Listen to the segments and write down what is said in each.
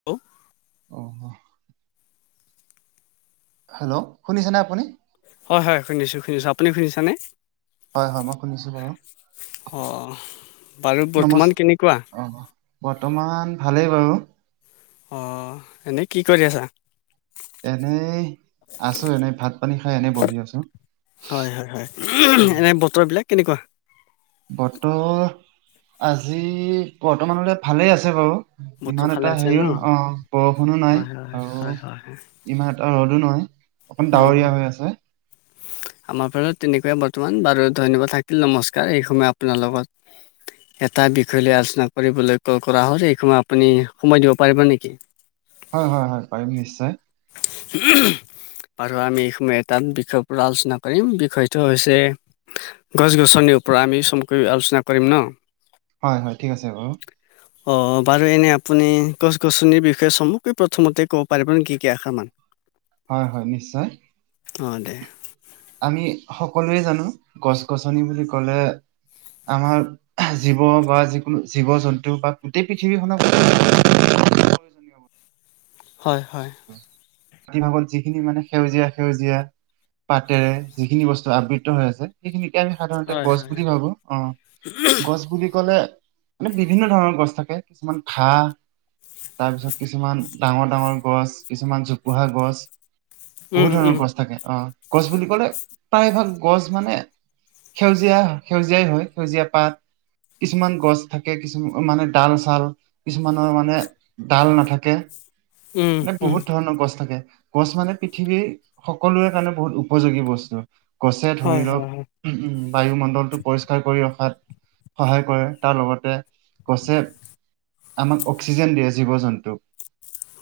[inaudible] অ', hello, শুনিছেনে আপুনি? হয়, হয়, শুনিছো, শুনিছো। আপুনি শুনিছানে? হয়, হয়, মই শুনিছো বাৰু। অ, বাৰু নমস্ বৰ্তমান কেনেকুৱা? অ', বৰ্তমান ভালেই, বাৰু। অ, এনেই কি কৰি আছা? এনেই আছো, এনে ভাত-পানী খাই এনেই বহি আছো। হয়, হয়, হয়, এনে বতৰ বিলাক কেনেকুৱা? বতৰ আজি, বৰ্তমানলৈ ভালেই আছে বাৰু। বতৰ ইমান ভালে এটা আছে ন হেৰিও নহয়, বৰষুণো নাই। হয় হয় অ, হয় হয় হয়। ইমান এটা ৰ'দো নাই। উম, [inaudible] আমাৰ ফালেও তেনেকুৱাই বৰ্তমান বাৰু ধন্যবাদ থাকিল, নমস্কাৰ এই সময় আপোনাৰ লগত। এটা বিষয় লৈ আলোচনা কৰিবলৈ ক'ল কৰা হ'ল, এই সময় আপুনি সময় দিব পাৰিব নেকি? হয়, হয়, হয় পাৰিম নিশ্চয়। [unintelligible] বাৰু আমি এই সময় এটা বিষয়ৰ পৰা আলোচনা কৰিম বিষয়টো হৈছে গছ-গছনিৰ ওপৰত আমি চমুকৈ আলোচনা কৰিম ন, হয়, হয় ঠিক আছে বাৰু। অ, বাৰু এনে আপুনি গছ-গছনিৰ বিষয়ে চমুকৈ প্ৰথমতে ক'ব পাৰিব নেকি? কেইআখৰমান। হয়, হয়, নিশ্চয়। অ, দে। আমি সকলোৱে জানো গছ-গছনি বুলি ক'লে আমাৰ জীৱ বা যিকোনো জীৱ-জন্তু বা গোটেই পৃথিৱীখনক হয় হ মাতি ভাগত যিখিনি মানে সেউজীয়া সেউজীয়া পাতেৰে যিখিনি বস্তু আবৃত হৈ আছে সেইখিনিকে আমি সাধাৰণতে হয়, গছ হয়, হয়। বুলি ভাবো অ গছ বুলি ক'লে মানে বিভিন্ন ধৰণৰ গছ থাকে কিছুমান ঘাঁহ, তাৰপিছত কিছুমান ডাঙৰ ডাঙৰ গছ কিছুমান জোপোহা গছ, উম, বহুত ধৰণৰ উম, গছ থাকে অ। গছ বুলি ক'লে প্ৰায়ভাগ গছ মানে সেউজীয়া সেউজীয়াই হয় সেউজীয়া পাত কিছুমান গছ থাকে কিছু মামে মানে ডাল-চাল কিছুমানৰ মানে ডাল নেথাকে উম, মানে উম, বহুত ধৰণৰ গছ থাকে গছমানে পৃথিৱীৰ সকলোৰে কাৰণে বহুত উপযোগী বস্তু গছে হয়, ধৰি লওক হয়, বায়ুমণ্ডলটো পৰিষ্কাৰ কৰি ৰখাত সহায় কৰে তাৰ লগতে গছে আমাক অক্সিজেন দিয়ে জীৱ-জন্তুক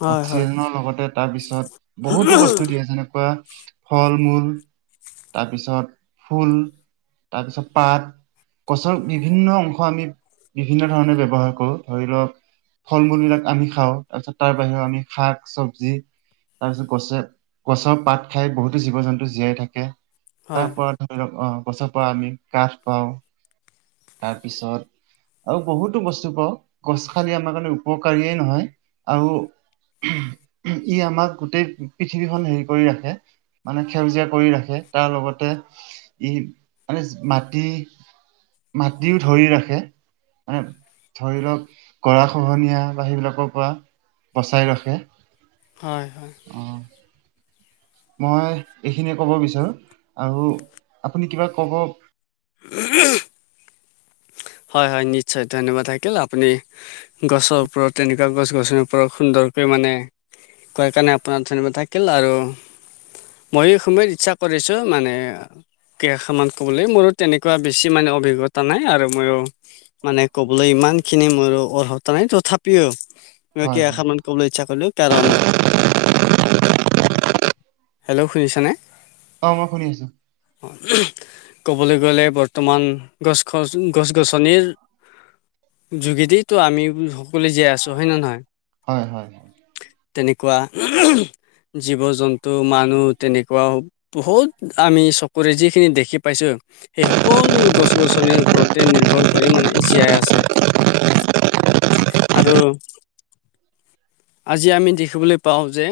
হয়, হয়, হয়। অক্সিজেনৰ লগতে তাৰ পিছত বহুতো হয়, বস্তু দিয়ে যেনেকুৱা ফল-মূল তাৰপিছত ফুল, তাৰপিছত পাত গছৰ বিভিন্ন অংশ আমি বিভিন্ন ধৰণে ব্যৱহাৰ কৰোঁ ধৰি লওক ফল-মূল বিলাক আমি খাওঁ তাৰপিছত তাৰ বাহিৰেও আমি শাক চবজি তাৰ পিছত গছে গছৰ পাত খাই বহুতো জীৱ- জন্তু জীয়াই থাকে হয়, তাৰপৰত ধৰি লওক অ গছৰ পৰা আমি কাঠ পাওঁ তাৰপিছত আৰু বহুতো বস্তু পাওঁ গছ খালি আমাৰ কাৰণে উপকাৰীয়েই নহয় আৰু ই আমাক গোটেই পৃথিৱীখন হেৰি কৰি ৰাখে। মানে সেউজীয়া কৰি ৰাখে তাৰ লগতে ই মানে মাটি মাটিও ধৰি ৰাখে। মানে ধৰি লওঁক গৰাখহনীয়া বা সেইবিলাকৰ পৰা বচাই ৰাখ খে হয় হয় অঁ মই এইখিনিয়ে ক'ব বিচাৰো আৰু আপুনি কিবা ক'ব? [unintelligible] হয় হয় নিশ্চয় ধন্যবাদ থাকিল আপুনি গছৰ ওপৰত তেনেকুৱা গছ-গছনিৰ ওপৰত সুন্দৰকে মানে কোৱা কাৰণে আপোনাক ধন্যবাদ থাকিল আৰু মই এই সময়ত ইচ্ছা কৰিছো মানে কেখামান ক'বলে মোৰো তেনেকুৱা বেছি মানে অভিজ্ঞতা নাই আৰু মইও মানে ক'বলৈ ইমানখিনি মোৰো অৰ্হতা নাই, তথাপিও হয় হয় কেইখামান কবলে ইচ্ছা কৰিলো কাৰণ হেল্ল' শুনিছানে? অঁ মই শুনি আছোঁ ক'বলে গ'লে বৰ্তমান গছ খছ উম গছ-গছনিৰ যোগেদিতো আমি সকলোৱে জীয়াই আছো হয়নে নহয় হয় হয়। হয় তেনেকুৱা জীৱ-জন্তু মানুহ তেনেকুৱাও বহুত আমি চকুৰে যিখিনি দেখি পাইছো সেই সকলো গছ-গছনিৰ ওপৰত তে নিৰ্ভত কৰি মানে জীয়াই আছে আৰু আজি আমি দেখিবলৈ পাওঁ যে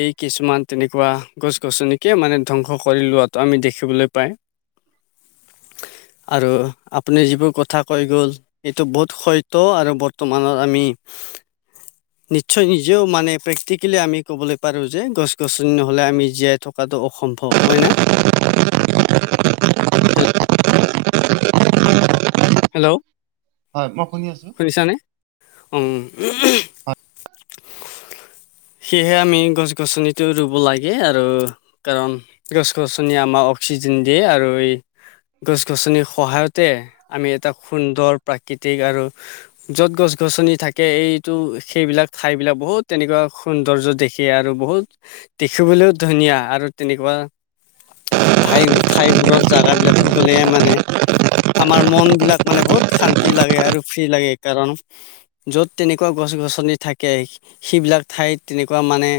এই কিছুমান তেনেকোৱা গছ গছনিকে মানে ধ্বংস কৰি লোৱাতো আমি দেখিবলৈ পায় [inaudible] আৰু আপুনি যিবোৰ কথা কৈ গ'ল, সেইটো বহুত হয়তো আৰু বৰ্তমানৰ আমি নিশ্চয় নিজেও মানে প্ৰেক্টিকেলি আমি ক'বলৈ পাৰো যে গছ গছনি নহলে আমি জীয়াই থ কাটো অসম্ভৱ, হয় নে? [unintelligible] হেল- হেল্ল' হয়, মই শুনি আছো। শুনিছানে উম' সেয়েহে আমি গছ গছনিতো ৰুব লাগে আৰু কাৰণ গছ গছনিয়ে আমাক অক্সিজেন দিয়ে আৰু এই গছ গছনিৰ সহায়তে আমি এটা সুন্দৰ প্ৰাকৃতিক আৰু য'ত গছ গছনি থাকে এইটো সেইবিলাক ঠাই বিলাক বহুত এনেকোৱা সৌন্দৰ্য্য দেখি আৰু বহুত দেখিবলৈও ধুনীয়া আৰু তেনেকোৱা ধাই-ঠাইবোৰত জাগা বিলাকত গ'লে মানে আমাৰ মন বিলাক মানে বহুত শান্তি লাগে আৰু ফ্ৰী লাগে, কাৰণ য'ত তেনেকোৱা গছ গছনি থাকে, সেইবিলাক ঠাইত তেনেকোৱা মানে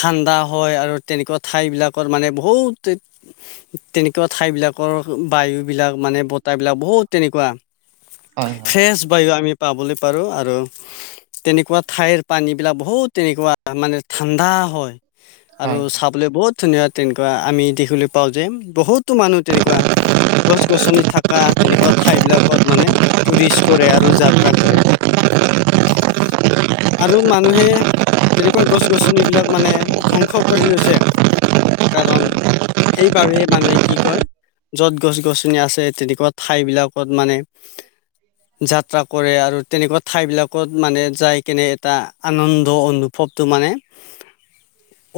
ঠাণ্ডা হয়, আৰু তেনেকোৱা ঠাই বিলাকৰ মানে বহুত তেনেকোৱা ঠাইবিলাকৰ বায়ুবিলাক মানে বতাহবিলাক বহুত তেনেকোৱা হয়, হয়। ফ্ৰেছ বায়ু আমি পাবলৈ পাৰো আৰু তেনেকোৱা ঠাইৰ পানীবিলাক ব বহুত তেনেকোৱা মানে ঠাণ্ডা হয় আৰু হয় চাব লে বহুত ধুনীয়া তেনেকোৱা আমি দেখিবলৈ পাও যে বহুতো মানুহ তেনেকোৱা গছ গছনি থকা তেনেকোৱা ঠাই বিলাকত মানে টুৰিষ্ট কৰে আৰু যাত্ৰা কৰে। [unintelligible] আৰু মানুহে তেনেকৈ গছ গছনিবলাক মানে ধ্বংস কৰি লৈছে কাৰণ সেইবাবে মানুহে কি কয় য'ত গছ গছনি আছে তেনেকোৱা ঠাইবিলাকত মানে যাত্ৰা কৰে আৰু তেনেকোৱা ঠাইবিলাকত মানে যাই কেনে এটা আন ন্দ অনুভৱতো মানে,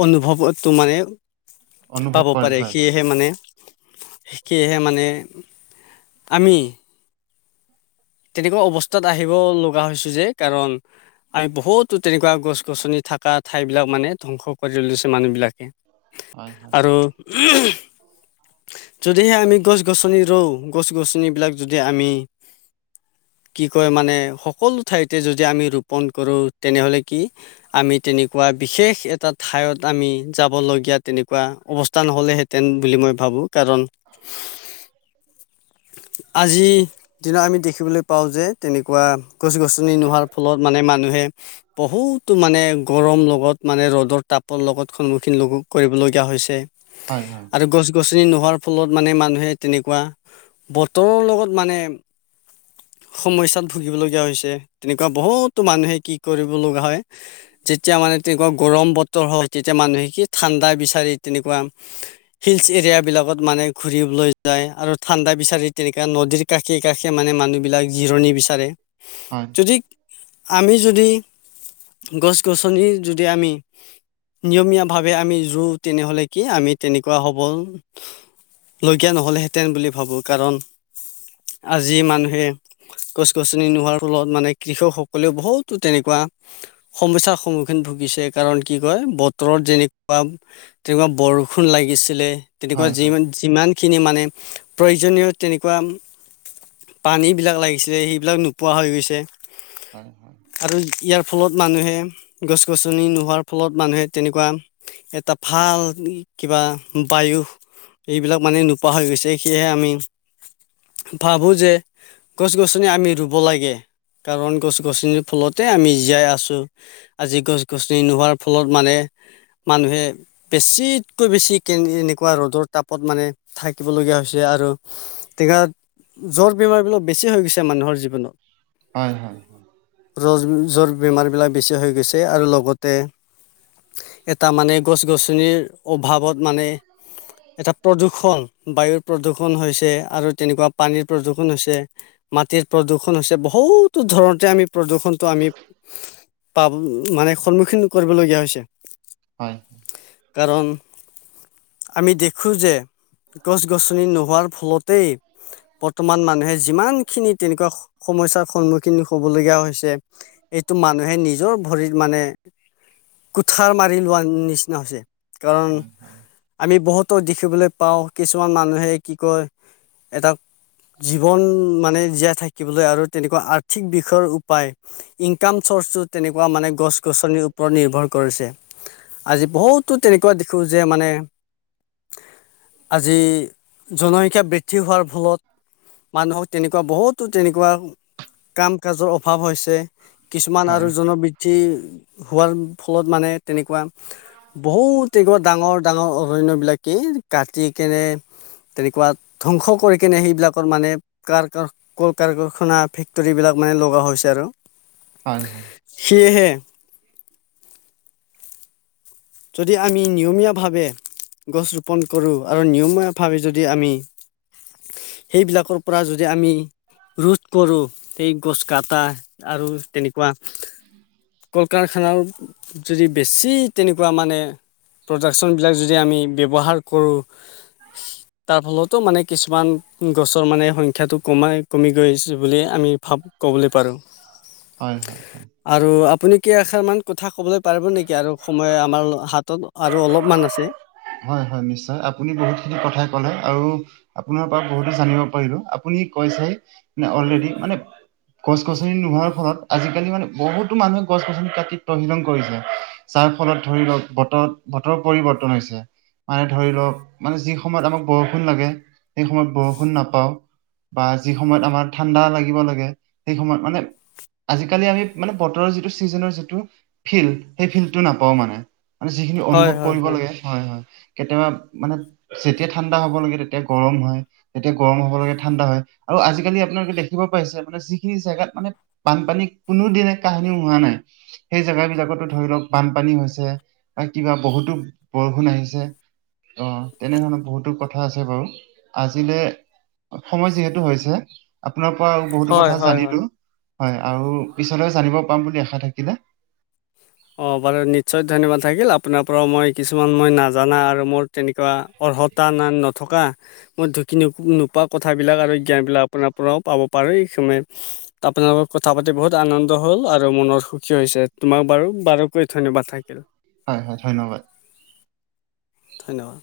অনুভৱতো মানে অনুভৱ পাব কৰে পাৰে, হয় হয় সেয়েহে মানে সেয়েহে মানে আমি তেনেকোৱা অৱস্থাত আহিব লগা হৈছো যে কাৰণ আমি বহুতো তেনেকোৱা গছ গছনি থকা ঠাই বিলাক মানে ধ্বংস কৰি লৈছে মানুহ বিলাকে। হয় হয় আৰু ওমহ যদিহে আমি গছ গছনি ৰুও, গছ গছনিবিলাক যদি আমি কি কয় মানে সকলো ঠাইতে যদি আমি ৰোপণ কৰো তেনেহ'লে কি আমি তেনেকোৱা বিশেষ এটা ঠাইত আমি যাবলগীয়া তেনেকোৱা অৱস্থা নহলেহেঁতেন বুলি মই ভাবো। কাৰণ, আজি দিনা আমি দে খিবলৈ পাওঁ যে তেনেকোৱা গছ গছনি নোহোৱাৰ ফলত মানে মানুহে বহুতো মানে গৰম লগত মানে ৰ'দৰ তাপৰ লগত সন্মুখীন লগো কৰিব লগীয়া হৈছে। হয়', হয়। আৰু গছ-গছনি নোহোৱাৰ ফলত মানে মানুহে তেনেকুৱা, বতৰৰ লগত মানে সমস্যাত ভুগিবলগীয়া হৈছে, তেনেকুৱা বহুত তো মানুহে কি কৰিব লগা হয়, যেতিয়া মানে তেনেকুৱা গৰম বত ৰ হয়, তেতিয়া মানুহে কি ঠাণ্ডা বিচাৰি তেনেকুৱা হিলচ এৰিয়া বিলাকত মানে ঘূৰিবলৈ যায়, আৰু ঠাণ্ডা বিচাৰি তেনেকা নদীৰ কাষে-কাষে এ মানে মানুহবিলাক জিৰণি বিচাৰে। হয়। ঠিক, আমি যদি, গছ-গছনি যদি আমি নিয়মীয়াভাৱে আমি যো তেনেহ'লে কি আমি তেনেকুৱা হ'ব। লগীয়া নহ'লে হেঁতেন বুলি ভাবোঁ কাৰণ আজি মানুহে। গছ-গছনি নোহোৱাৰ ফলত মানে কৃষকসকলেও বহুতো তেনেকুৱা- সমস্যাৰ সন্মুখীন ভুগিছে কাৰণ কি কয় বতৰত যেনেকুৱা তেনেকুৱা বৰষুণ লাগিছিলে। তেনেকুৱা হয় হয় হয় যিমান যিমানখিনি মানে, প্ৰয়োজনীয় তেনেকুৱা পানীবিলাক লাগিছিলে সেইবিলাক নোপোৱা হৈ গৈছে। হয়। আৰু ইয়াৰ ফলত মানুহে, গছ-গছনি নোহোৱাৰ ফলত মানুহে তেনেকুৱা। এটা ভাল কিবা বায়ু। এইবিলাক মানে নোপোৱা হৈ গৈছে সেয়েহে আমি। ভাবো যে, গছ-গছনি আমি ৰুব লাগে, কাৰণ গছ-গছনিৰ ফলতে আমি জীয়াই আছোঁ। আজি গছ-গছনি নোহোৱাৰ ফলত মানে, মানুহে বেছিতকৈ বেছি কে এনেকুৱা ৰ'দৰ তাপত মানে থাকিব লগীয়া হৈছে আৰু। তেনেকা, জ্বৰ বেমাৰবিলাক বেছি হৈ গৈছে মানুহৰ জীৱনত। হয় হয়। ৰজ-জ্বৰ বেমাৰবিলাক বেছি হৈ গৈছে আৰু লগতে, এটা মানে গছ-গছনিৰ অভাৱত মানে। এটা প্ৰদূৰ্ষণ বায়ুৰ প্ৰদূৰ্ষণ হৈছে আৰু তেনেকুৱা পানীৰ প্ৰদূৰ্ষণ হৈছে। মাটিৰ প্ৰদূষণ হৈছে বহুতো ধৰণতে আমি প্ৰদূৰষণটো আমি পাব মানে সন্মুখীন কৰিব লগীয়া হৈছে। হয়। কাৰণ, আমি দেখোঁ যে, গছ-গছনি নোহোৱাত ফলতেই বৰ্তমান মানুহে যিমান খিনি তেনেকুৱা সমস্যাৰ সন্মুখীন হবলগীয়া হৈছে। এইটো মানুহে নিজৰ ভৰিত মানে, কুঠাৰ মাৰি লোৱাৰ নিচিনা হৈছে। কাৰণ হয় আমি বহুতো দেখিবলৈ পাওঁ কিছুমান মানুহে কি কয় এটা, জীৱন মানে জীয়াই থাকিবলৈ আৰু তেনেকুৱা আৰ্থিক বিষয়ৰ ৰূপ পায়। ইনকাম চৰ্চটো তেনেকুৱা মানে গছ-গছনিৰ ওপৰত নিৰ্ভৰ কৰিছে। আজি বহুতো তেনেকুৱা দেখোঁ যে মানে আজি, জনসংখ্যা বৃদ্ধি হোৱাৰ ফলত, মানুহৰ তেনেকুৱা বহুতো তেনেকুৱা, কাম-কাজৰ অভাৱ হৈছে, কিছুমান হয় আৰু জনবৃ দ্ধি, হোৱাৰ ফলত মানে তেনেকুৱা। বহুত এনেকুৱা ডাঙৰ ডাঙৰ অৰণ্যবিলাকে কাটি কেনে তেনেকুৱা ধ্বংস কৰি কেনে সেইবিলাকৰ মানে কাৰ কাৰ কল-কাৰখানা ফে ফেক্টৰীবিলাক মানে লগা হৈছে আৰু। হয় হয় সেয়েহে যদি আমি নিয়মীয়াভাৱে গছ ৰোপন কৰোঁ আৰু নিয়মীয়াভাৱে যদি আমি সেইবিলাকৰ পৰা যদি আমি ৰোধ কৰোঁ সেই গছ কাটা। আৰু তেনেকুৱা কল-কাৰখানা যদি বেছি তেনেকুৱা তাৰমানে প্ৰডাকশ্যনবিলাক যদি আমি ব্যৱহাৰ কৰোঁ। তাৰ ফলতো মানে কিছুমান গছৰ মানে সংখ্যাটো কমায় কমি গৈছে বুলি আমি ভাৱ আমি ক'বলৈ পাৰো। হয় হয় আৰু আপুনি কেই আষাৰ মান কথা কবলৈ পাৰিব নেকি আৰু সময় আমাৰ হাতত আৰু অলপমান আছে। হয়, হয় নিশ্চয় আপুনি বহুতখিনি কথাই ক'লে আৰু আপোনাৰ পৰা বহুতো জানিব পাৰিলো। আপুনি কৈছেয়ে অলৰেদি মানে গছ গছনি নোহোৱাৰ ফলত আজিকালি মানে বহুতো মানুহে গছ গছনি কাটি তহিলং কৰিছে। যাৰফলত ধৰি লওক বতৰত, বতৰৰ পৰিৱৰ্তন হৈছে। মানে ধৰি লওক, মানে যি সময়ত আমাক বৰষুণ লাগে সেই সময়ত বৰষুণ নাপাওঁ। বা যি সময়ত আমাৰ ঠাণ্ডা লাগিব লাগে সেই সময়ত মানে আজিকালি আমি মানে বতৰৰ যিটো ছিজনৰ যিটো ফিল্ড সেই ফিল্ডটো নাপাওঁ মানে। মানে যিখিনি হয় অনুভৱ হয় কৰিব লাগে হয় হয় কেতিয়াবা মানে যেতিয়া ঠাণ্ডা হ'ব লাগে তেতিয়া গৰম হয়। তেতিয়া গৰম হ'ব লাগে ঠাণ্ডা হয় আৰু আজিকালি আপোনালোকে দেখিব পাইছে আপোনে যিখিনি জেগাত মানে বানপানী কোনোদিনে কাহিনীও হোৱা নাই সেইজেগা বিলাকতো ধৰি লওক বানপানী হৈছে বা কিবা বহুতো বৰষুণ আহিছে। অ' তেনে ধৰণৰ বহুতো কথা আছে বাৰু আজিলে সময় যিহেতু হৈছে আপোনাৰ পৰা বহুতো হয় কথা হয় জানিলো হয় হয় আৰু পিছলৈ জানিব পাম বুলি আশা থাকিলে অ' বাৰু নিশ্চয় ধন্যবাদ থাকিল আপোনাৰ পৰা মই কিছুমান মই নাজানা আৰু মোৰ তেনেকুৱা অৰ্হতা ন নথকা মই ঢুকি নোপোৱা কথাবিলাক আৰু জ্ঞানবিলাক আপোনাৰ পৰাও পাব পাৰোঁ এইসময় আপোনাৰ লগত কথা পাতি বহুত আনন্দ হ'ল আৰু মনৰ সুখী হৈছে, তোমাক বাৰু বাৰুকৈ ধন্যবাদ থাকিল। হয়, হয় ধন্যবাদ। ধন্যবাদ।